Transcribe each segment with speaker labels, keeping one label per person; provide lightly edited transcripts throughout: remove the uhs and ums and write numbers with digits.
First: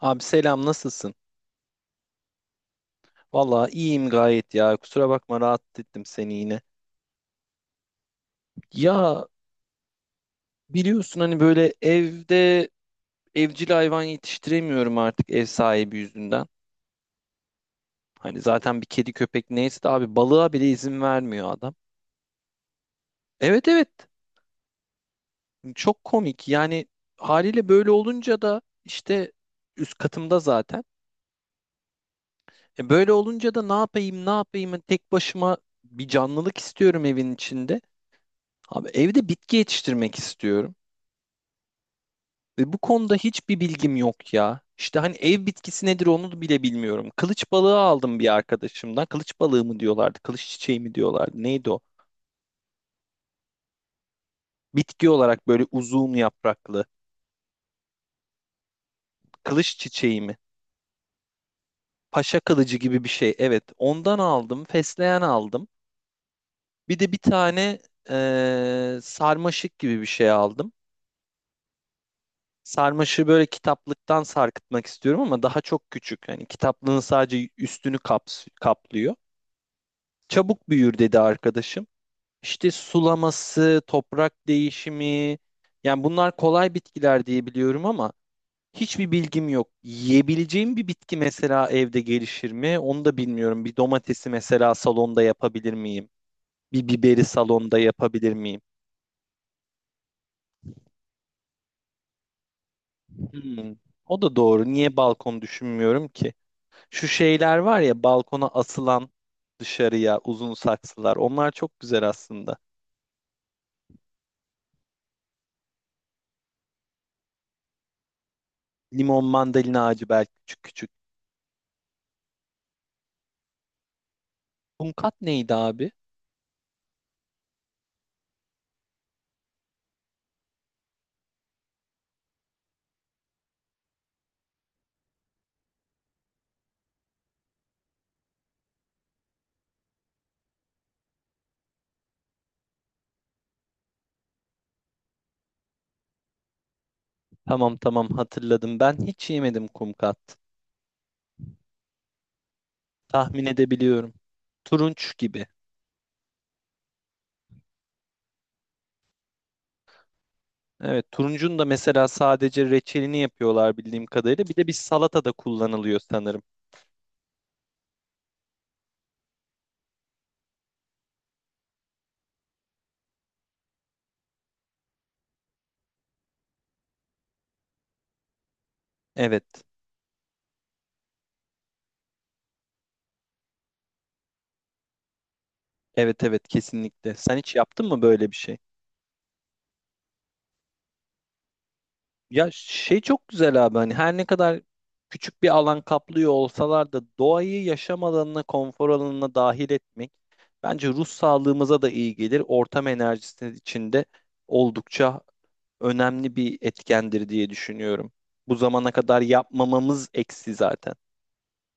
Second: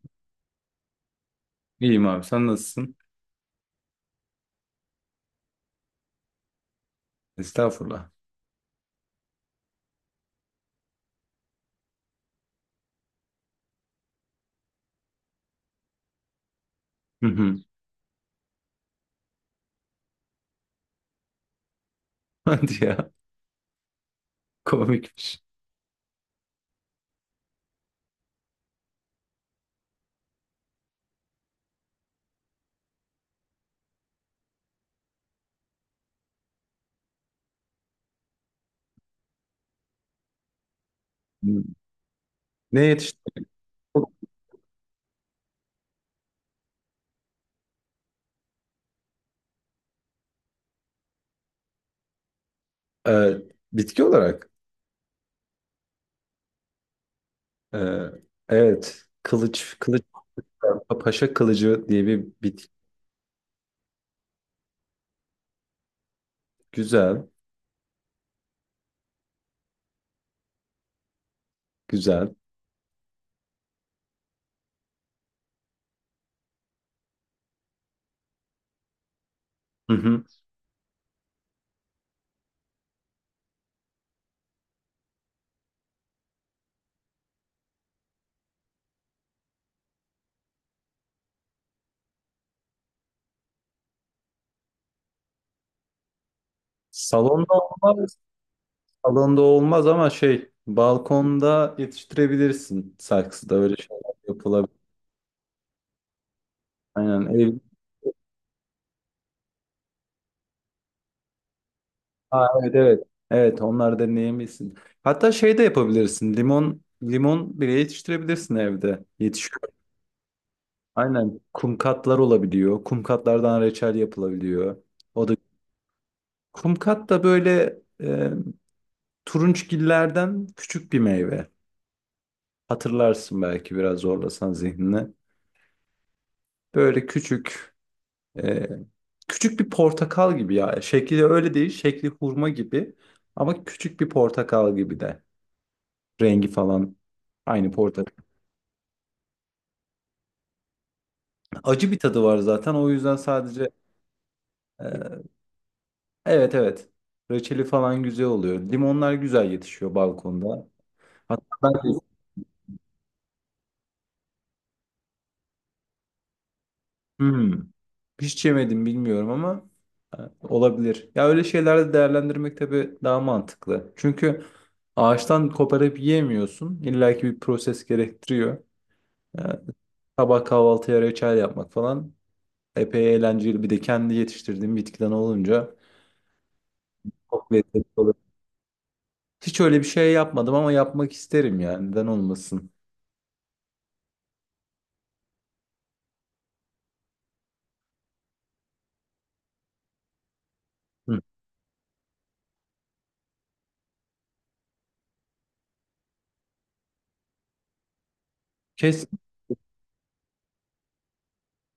Speaker 1: Abi selam, nasılsın?
Speaker 2: İyiyim abi sen nasılsın?
Speaker 1: Vallahi iyiyim gayet ya. Kusura bakma, rahatsız ettim seni yine.
Speaker 2: Estağfurullah.
Speaker 1: Ya, biliyorsun hani böyle evde evcil hayvan yetiştiremiyorum artık ev sahibi yüzünden.
Speaker 2: Hı hı.
Speaker 1: Hani zaten bir kedi köpek neyse de abi balığa bile izin vermiyor adam.
Speaker 2: Hadi ya
Speaker 1: Evet, evet,
Speaker 2: komikmiş.
Speaker 1: çok komik yani. Haliyle böyle olunca da işte üst katımda zaten. E, böyle olunca da ne yapayım ne yapayım, hani tek başıma bir canlılık istiyorum evin içinde. Abi, evde bitki yetiştirmek istiyorum.
Speaker 2: Hı.
Speaker 1: Ve bu
Speaker 2: Ne
Speaker 1: konuda
Speaker 2: yetişti?
Speaker 1: hiçbir bilgim yok ya. İşte hani ev bitkisi nedir onu bile bilmiyorum. Kılıç balığı aldım bir arkadaşımdan. Kılıç balığı mı diyorlardı, kılıç çiçeği mi diyorlardı, neydi o?
Speaker 2: Ee, bitki olarak.
Speaker 1: Bitki olarak böyle uzun yapraklı.
Speaker 2: ee, evet kılıç
Speaker 1: Kılıç
Speaker 2: kılıç
Speaker 1: çiçeği mi?
Speaker 2: paşa kılıcı diye bir
Speaker 1: Paşa
Speaker 2: bitki.
Speaker 1: kılıcı gibi bir şey. Evet, ondan aldım. Fesleğen aldım. Bir de bir
Speaker 2: Güzel
Speaker 1: tane sarmaşık gibi bir şey aldım.
Speaker 2: güzel.
Speaker 1: Sarmaşığı böyle kitaplıktan sarkıtmak istiyorum ama daha çok küçük. Yani kitaplığın sadece üstünü kaplıyor.
Speaker 2: Hı hı.
Speaker 1: Çabuk büyür dedi arkadaşım. İşte sulaması, toprak değişimi, yani bunlar kolay bitkiler diye biliyorum ama hiçbir bilgim yok. Yiyebileceğim bir bitki mesela evde gelişir mi? Onu da bilmiyorum. Bir domatesi mesela salonda yapabilir miyim? Bir biberi
Speaker 2: Salonda
Speaker 1: salonda
Speaker 2: olmaz,
Speaker 1: yapabilir miyim?
Speaker 2: salonda olmaz ama şey balkonda yetiştirebilirsin. Saksıda
Speaker 1: Hmm.
Speaker 2: öyle şeyler
Speaker 1: O da doğru.
Speaker 2: yapılabilir.
Speaker 1: Niye balkon düşünmüyorum ki? Şu
Speaker 2: Aynen ev,
Speaker 1: şeyler var ya, balkona asılan dışarıya uzun saksılar. Onlar çok güzel
Speaker 2: Aa,
Speaker 1: aslında.
Speaker 2: evet evet. Evet onlar deneyebilirsin. Hatta şey de yapabilirsin. Limon bile yetiştirebilirsin evde.
Speaker 1: Limon,
Speaker 2: Yetişiyor.
Speaker 1: mandalina ağacı belki, küçük küçük.
Speaker 2: Aynen. Kumkatlar olabiliyor. Kumkatlardan reçel yapılabiliyor.
Speaker 1: Hunkat
Speaker 2: O da
Speaker 1: neydi abi?
Speaker 2: kumkat da böyle turunçgillerden küçük bir meyve. Hatırlarsın belki biraz zorlasan zihnini. Böyle küçük e, küçük bir portakal gibi ya. Şekli öyle değil. Şekli hurma gibi ama küçük bir portakal gibi de. Rengi falan aynı
Speaker 1: Tamam, tamam,
Speaker 2: portakal.
Speaker 1: hatırladım. Ben hiç yemedim kumkat.
Speaker 2: Acı bir tadı var zaten. O yüzden
Speaker 1: Tahmin
Speaker 2: sadece
Speaker 1: edebiliyorum. Turunç
Speaker 2: e,
Speaker 1: gibi.
Speaker 2: evet evet. Reçeli falan güzel oluyor. Limonlar güzel yetişiyor balkonda.
Speaker 1: Evet,
Speaker 2: Hatta
Speaker 1: turuncun da
Speaker 2: ben de
Speaker 1: mesela sadece reçelini yapıyorlar bildiğim kadarıyla. Bir de bir salata da kullanılıyor sanırım.
Speaker 2: hmm, hiç yemedim bilmiyorum ama e, olabilir. Ya öyle şeylerde değerlendirmek tabii daha mantıklı. Çünkü ağaçtan koparıp yiyemiyorsun. İlla ki bir proses gerektiriyor. E,
Speaker 1: Evet.
Speaker 2: sabah kahvaltıya reçel yapmak falan epey eğlenceli. Bir de kendi yetiştirdiğim bitkiden olunca
Speaker 1: Evet, evet, kesinlikle. Sen
Speaker 2: çok
Speaker 1: hiç
Speaker 2: lezzetli
Speaker 1: yaptın mı
Speaker 2: oluyor.
Speaker 1: böyle bir şey?
Speaker 2: Hiç öyle bir şey yapmadım ama yapmak isterim yani. Neden
Speaker 1: Ya
Speaker 2: olmasın?
Speaker 1: şey, çok güzel abi, hani her ne kadar küçük bir alan kaplıyor olsalar da doğayı yaşam alanına, konfor alanına dahil etmek bence ruh
Speaker 2: Hı.
Speaker 1: sağlığımıza da iyi gelir. Ortam enerjisi içinde oldukça önemli bir etkendir diye düşünüyorum. Bu zamana
Speaker 2: Kes,
Speaker 1: kadar yapmamamız eksi zaten.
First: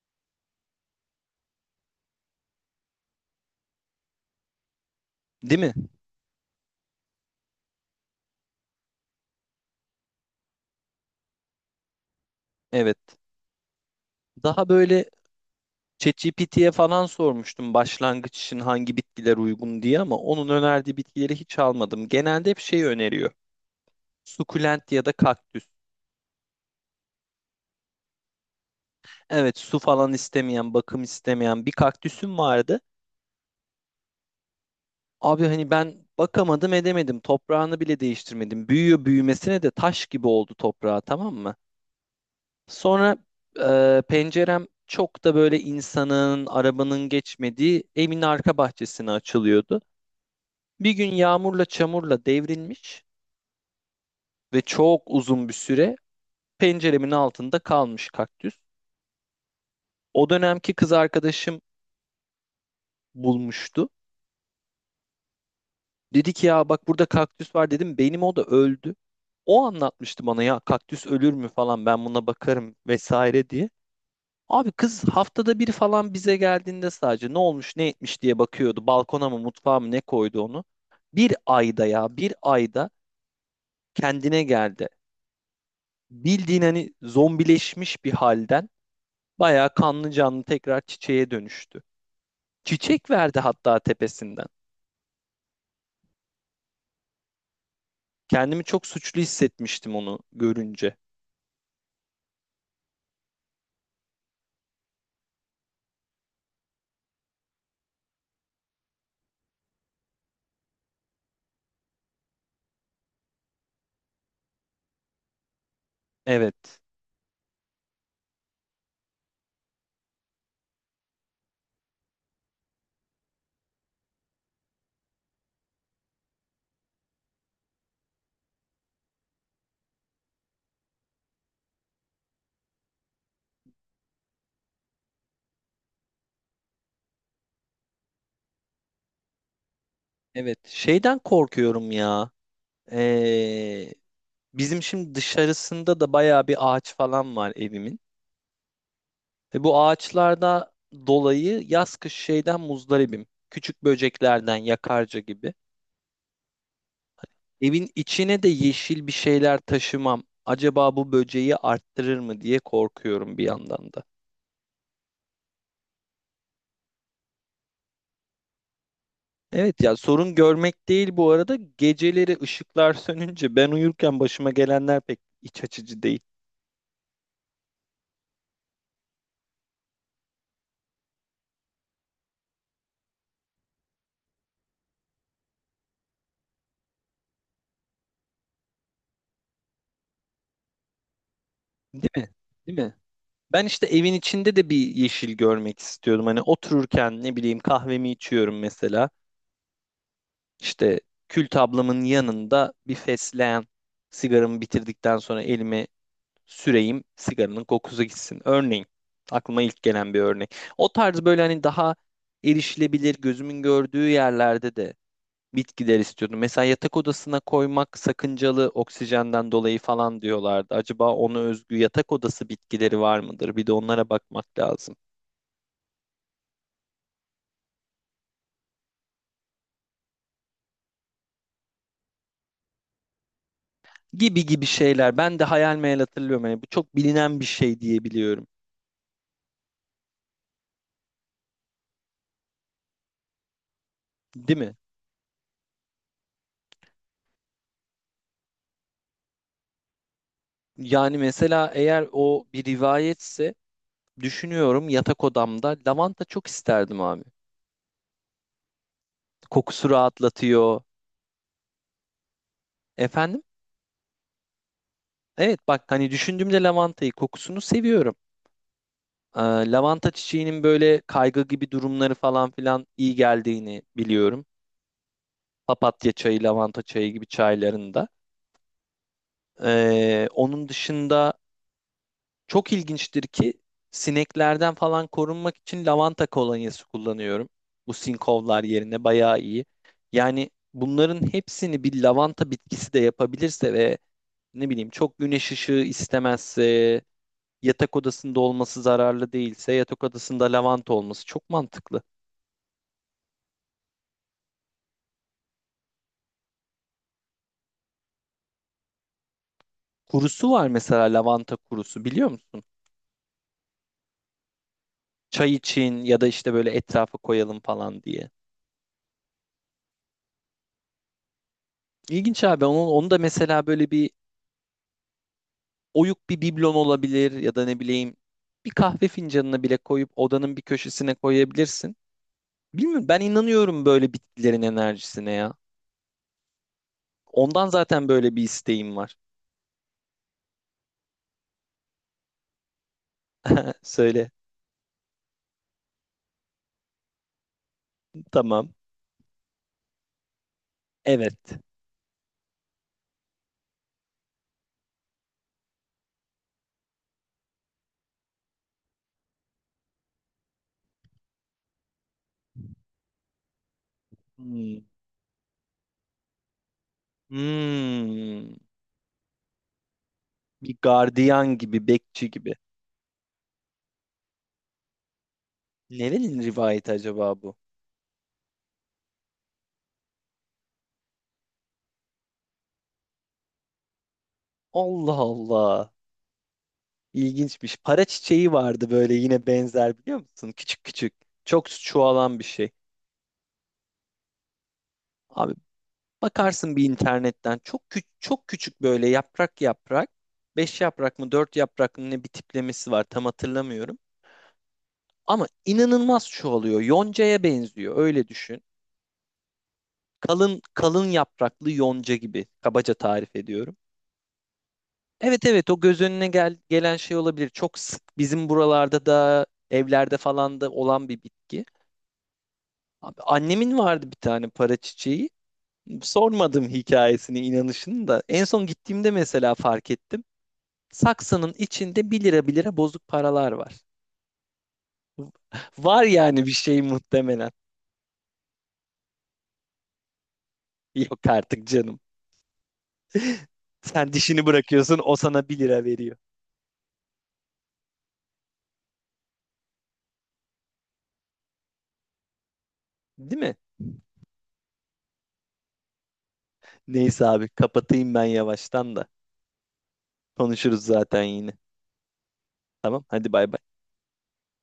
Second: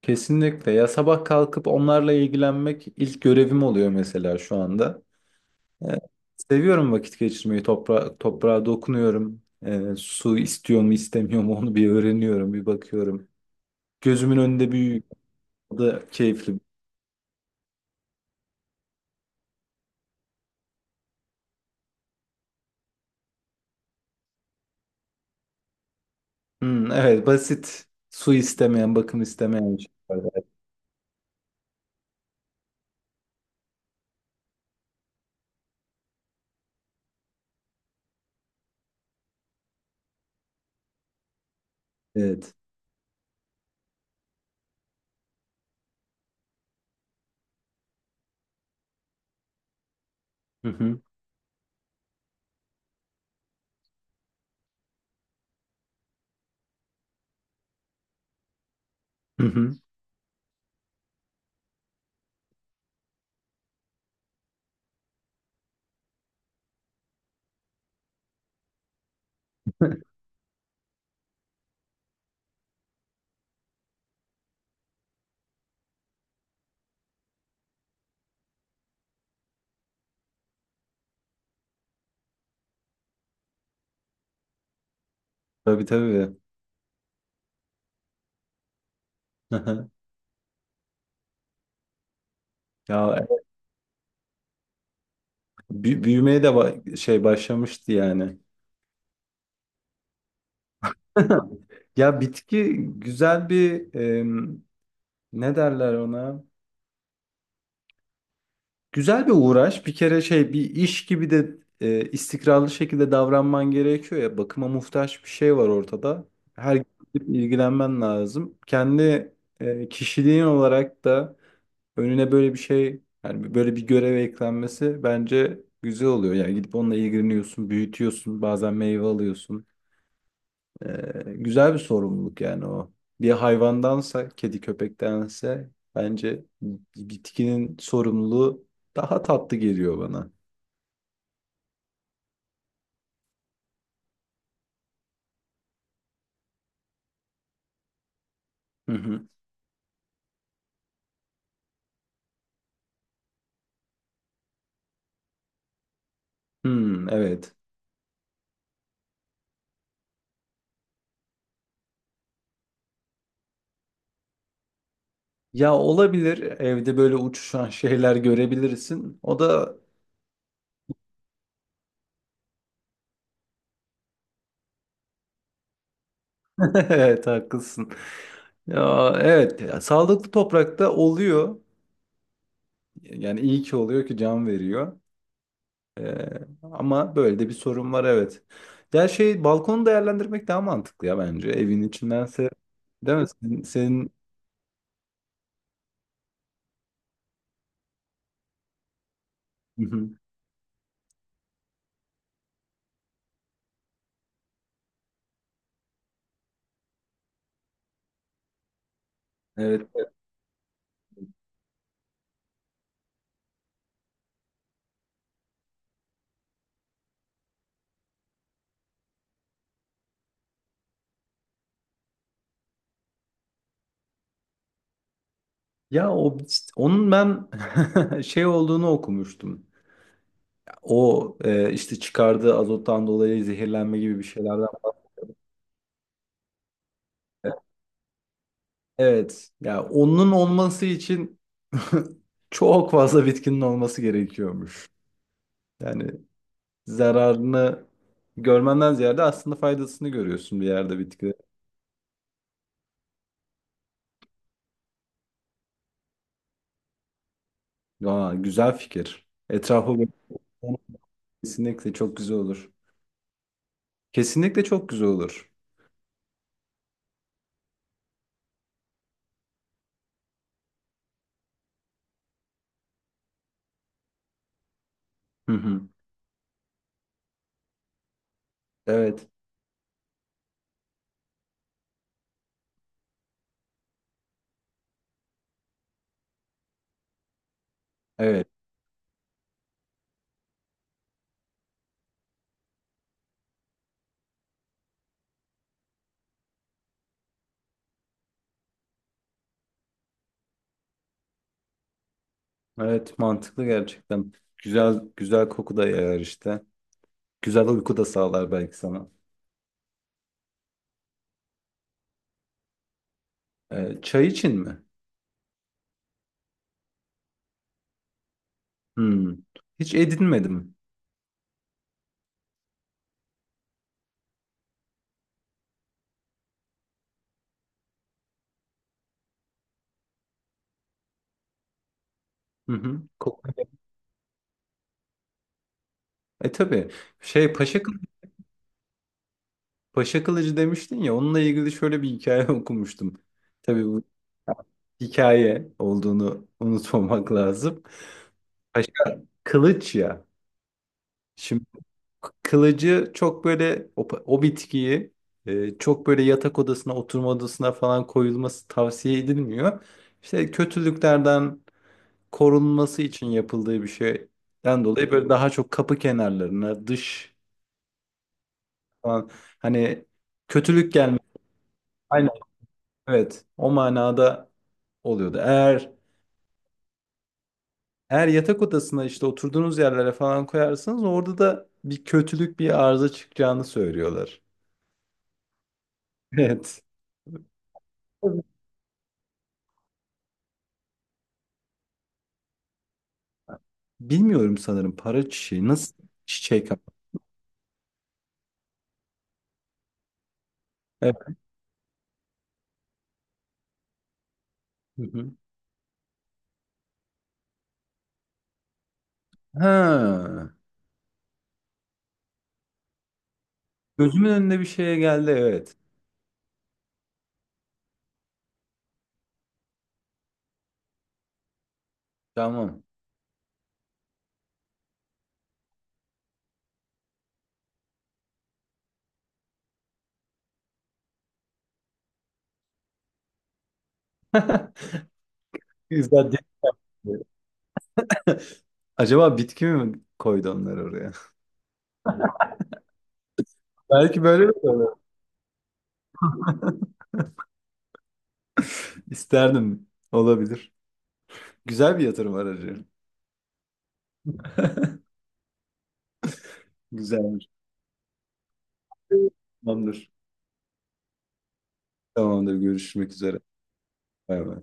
Speaker 2: kesinlikle. Ya sabah kalkıp onlarla ilgilenmek ilk görevim oluyor mesela şu anda.
Speaker 1: Değil mi?
Speaker 2: Ee, seviyorum vakit geçirmeyi. Toprağa dokunuyorum. Su istiyor mu istemiyor mu onu bir öğreniyorum, bir
Speaker 1: Evet.
Speaker 2: bakıyorum. Gözümün
Speaker 1: Daha
Speaker 2: önünde büyüyor.
Speaker 1: böyle
Speaker 2: O da keyifli.
Speaker 1: ChatGPT'ye falan sormuştum başlangıç için hangi bitkiler uygun diye, ama onun önerdiği bitkileri hiç almadım. Genelde hep şey öneriyor: sukulent ya da kaktüs.
Speaker 2: Hmm, evet basit. Su istemeyen, bakım
Speaker 1: Evet,
Speaker 2: istemeyen
Speaker 1: su falan
Speaker 2: şeyler.
Speaker 1: istemeyen, bakım istemeyen bir kaktüsüm vardı. Abi, hani ben bakamadım edemedim. Toprağını bile değiştirmedim. Büyüyor büyümesine de taş gibi oldu toprağı, tamam mı?
Speaker 2: Evet.
Speaker 1: Sonra pencerem çok da böyle insanın, arabanın geçmediği evin arka bahçesine açılıyordu.
Speaker 2: Hı
Speaker 1: Bir
Speaker 2: hı.
Speaker 1: gün yağmurla çamurla devrilmiş ve çok uzun bir süre penceremin altında kalmış kaktüs.
Speaker 2: Hı hı.
Speaker 1: O dönemki kız arkadaşım bulmuştu. Dedi ki ya bak burada kaktüs var, dedim benim o da öldü. O anlatmıştı bana ya kaktüs ölür mü falan, ben buna bakarım vesaire diye. Abi kız haftada bir falan bize geldiğinde sadece ne olmuş ne etmiş diye bakıyordu. Balkona mı, mutfağa mı, ne koydu onu. Bir ayda, ya bir ayda kendine geldi.
Speaker 2: Tabii tabii.
Speaker 1: Bildiğin hani zombileşmiş bir halden bayağı kanlı canlı tekrar çiçeğe dönüştü.
Speaker 2: Ya
Speaker 1: Çiçek verdi hatta tepesinden.
Speaker 2: Büyümeye de şey başlamıştı yani.
Speaker 1: Kendimi çok suçlu hissetmiştim onu görünce.
Speaker 2: Ya bitki güzel bir em, ne derler ona? Güzel bir uğraş. Bir kere şey bir iş gibi de istikrarlı şekilde davranman gerekiyor ya. Bakıma muhtaç bir şey var ortada. Her
Speaker 1: Evet.
Speaker 2: gün gidip ilgilenmen lazım. Kendi kişiliğin olarak da önüne böyle bir şey yani böyle bir görev eklenmesi bence güzel oluyor. Yani gidip onunla ilgileniyorsun, büyütüyorsun, bazen meyve alıyorsun. Güzel bir sorumluluk yani o. Bir hayvandansa, kedi köpektense bence bitkinin sorumluluğu daha tatlı geliyor bana.
Speaker 1: Evet. Şeyden korkuyorum ya. Ee, bizim şimdi dışarısında da bayağı bir ağaç falan var evimin.
Speaker 2: Hı hı.
Speaker 1: Ve bu ağaçlarda dolayı yaz kış şeyden muzdaribim. Küçük böceklerden, yakarca gibi.
Speaker 2: Hmm, evet.
Speaker 1: Evin içine de yeşil bir şeyler taşımam. Acaba bu böceği arttırır mı diye korkuyorum bir yandan da.
Speaker 2: Ya olabilir. Evde böyle uçuşan şeyler görebilirsin. O da
Speaker 1: Evet ya, sorun görmek değil bu arada. Geceleri ışıklar sönünce ben uyurken başıma gelenler pek iç açıcı değil.
Speaker 2: evet haklısın. Ya evet ya, sağlıklı toprakta oluyor. Yani iyi ki oluyor ki can veriyor. Ee, ama böyle de bir sorun var evet. Ya şey balkonu değerlendirmek daha mantıklı ya bence evin
Speaker 1: Değil mi?
Speaker 2: içindense
Speaker 1: Değil mi?
Speaker 2: değil mi?
Speaker 1: Ben işte
Speaker 2: Senin...
Speaker 1: evin içinde de bir yeşil görmek istiyordum. Hani otururken, ne bileyim, kahvemi içiyorum mesela.
Speaker 2: Hı hı.
Speaker 1: İşte kül tablamın yanında bir fesleğen, sigaramı bitirdikten sonra elime süreyim, sigaranın kokusu gitsin. Örneğin, aklıma ilk
Speaker 2: Evet. Evet.
Speaker 1: gelen bir örnek. O tarz böyle, hani daha erişilebilir, gözümün gördüğü yerlerde de bitkiler istiyordum. Mesela yatak odasına koymak sakıncalı, oksijenden dolayı falan diyorlardı. Acaba ona özgü yatak odası bitkileri var mıdır? Bir de onlara bakmak lazım.
Speaker 2: Ya o işte onun ben şey olduğunu okumuştum. O işte çıkardığı azottan dolayı zehirlenme gibi bir
Speaker 1: Gibi gibi
Speaker 2: şeylerden.
Speaker 1: şeyler. Ben de hayal meyal hatırlıyorum. Yani bu çok bilinen bir şey diyebiliyorum.
Speaker 2: Evet. Ya onun olması için çok fazla bitkinin olması
Speaker 1: Değil mi?
Speaker 2: gerekiyormuş. Yani zararını görmenden ziyade aslında faydasını görüyorsun bir yerde
Speaker 1: Yani
Speaker 2: bitki.
Speaker 1: mesela eğer o bir rivayetse, düşünüyorum, yatak odamda lavanta çok isterdim abi.
Speaker 2: Aa, güzel fikir.
Speaker 1: Kokusu
Speaker 2: Etrafı böyle
Speaker 1: rahatlatıyor.
Speaker 2: kesinlikle çok güzel olur.
Speaker 1: Efendim?
Speaker 2: Kesinlikle çok güzel olur.
Speaker 1: Evet, bak, hani düşündüğümde lavantayı, kokusunu seviyorum. Ee, lavanta çiçeğinin böyle kaygı gibi durumları falan filan iyi geldiğini biliyorum.
Speaker 2: Hı hı.
Speaker 1: Papatya çayı, lavanta çayı gibi çaylarında.
Speaker 2: Evet.
Speaker 1: Onun dışında, çok ilginçtir ki, sineklerden falan korunmak için lavanta kolonyası kullanıyorum. Bu
Speaker 2: Evet.
Speaker 1: sinkovlar yerine bayağı iyi. Yani bunların hepsini bir lavanta bitkisi de yapabilirse ve ne bileyim çok güneş ışığı istemezse, yatak odasında olması zararlı değilse, yatak odasında lavanta olması çok mantıklı.
Speaker 2: Evet, mantıklı gerçekten. Güzel güzel koku da yayar işte. Güzel uyku da sağlar belki sana.
Speaker 1: Kurusu var mesela, lavanta kurusu, biliyor musun?
Speaker 2: Çay için mi?
Speaker 1: Çay için, ya da işte böyle etrafa koyalım falan diye.
Speaker 2: Hmm. Hiç edinmedim.
Speaker 1: İlginç abi, onu, onu da mesela böyle bir oyuk bir biblon olabilir, ya da ne bileyim bir kahve fincanına bile koyup odanın bir köşesine koyabilirsin.
Speaker 2: Hı hı.
Speaker 1: Bilmiyorum, ben
Speaker 2: Koku.
Speaker 1: inanıyorum böyle bitkilerin enerjisine ya.
Speaker 2: E tabii. Şey
Speaker 1: Ondan
Speaker 2: Paşa, Kıl-
Speaker 1: zaten böyle bir isteğim var.
Speaker 2: Paşa Kılıcı demiştin ya onunla ilgili şöyle bir hikaye okumuştum. Tabii bu
Speaker 1: Söyle.
Speaker 2: hikaye olduğunu unutmamak lazım.
Speaker 1: Tamam.
Speaker 2: Paşa Kılıç ya.
Speaker 1: Evet.
Speaker 2: Şimdi kılıcı çok böyle o bitkiyi çok böyle yatak odasına, oturma odasına falan koyulması tavsiye edilmiyor. İşte kötülüklerden korunması için yapıldığı bir
Speaker 1: Hmm.
Speaker 2: şeyden dolayı böyle daha çok kapı kenarlarına, dış
Speaker 1: Hmm.
Speaker 2: falan hani
Speaker 1: Bir
Speaker 2: kötülük gelmesi.
Speaker 1: gardiyan gibi, bekçi
Speaker 2: Aynen
Speaker 1: gibi.
Speaker 2: evet o manada oluyordu.
Speaker 1: Nerenin rivayeti acaba bu?
Speaker 2: Eğer yatak odasına işte oturduğunuz yerlere falan koyarsanız orada da bir kötülük bir arıza çıkacağını söylüyorlar.
Speaker 1: Allah Allah. İlginçmiş. Para
Speaker 2: Evet.
Speaker 1: çiçeği vardı böyle, yine benzer, biliyor musun? Küçük küçük. Çok çoğalan bir şey.
Speaker 2: Bilmiyorum sanırım para
Speaker 1: Abi,
Speaker 2: çiçeği. Nasıl çiçek
Speaker 1: bakarsın
Speaker 2: ama?
Speaker 1: bir internetten, çok küçük çok küçük, böyle yaprak yaprak, beş
Speaker 2: Evet.
Speaker 1: yaprak mı, dört yaprak mı ne, bir tiplemesi var, tam hatırlamıyorum.
Speaker 2: Hı hı.
Speaker 1: Ama inanılmaz çoğalıyor. Yonca'ya benziyor, öyle düşün.
Speaker 2: Ha.
Speaker 1: Kalın kalın yapraklı yonca gibi, kabaca tarif ediyorum.
Speaker 2: Gözümün önüne bir şeye geldi
Speaker 1: Evet, evet,
Speaker 2: evet.
Speaker 1: o göz önüne gelen şey olabilir. Çok sık bizim buralarda da, evlerde falan da olan bir bitki.
Speaker 2: Tamam.
Speaker 1: Abi, annemin vardı bir tane para çiçeği. Sormadım hikayesini, inanışını da. En son gittiğimde mesela fark ettim. Saksının içinde bir lira bir lira bozuk paralar var. Var
Speaker 2: Güzel değil
Speaker 1: yani bir şey
Speaker 2: mi?
Speaker 1: muhtemelen.
Speaker 2: Acaba bitki mi koydu onları oraya?
Speaker 1: Yok artık canım. Sen
Speaker 2: Belki
Speaker 1: dişini
Speaker 2: böyle mi koydu?
Speaker 1: bırakıyorsun, o sana bir lira veriyor.
Speaker 2: İsterdim. Olabilir. Güzel bir yatırım aracı.
Speaker 1: Değil mi? Neyse abi,
Speaker 2: Güzelmiş.
Speaker 1: kapatayım ben yavaştan da.
Speaker 2: Tamamdır.
Speaker 1: Konuşuruz zaten yine.
Speaker 2: Tamamdır.
Speaker 1: Tamam,
Speaker 2: Görüşmek
Speaker 1: hadi
Speaker 2: üzere.
Speaker 1: bay bay.
Speaker 2: Bay bay.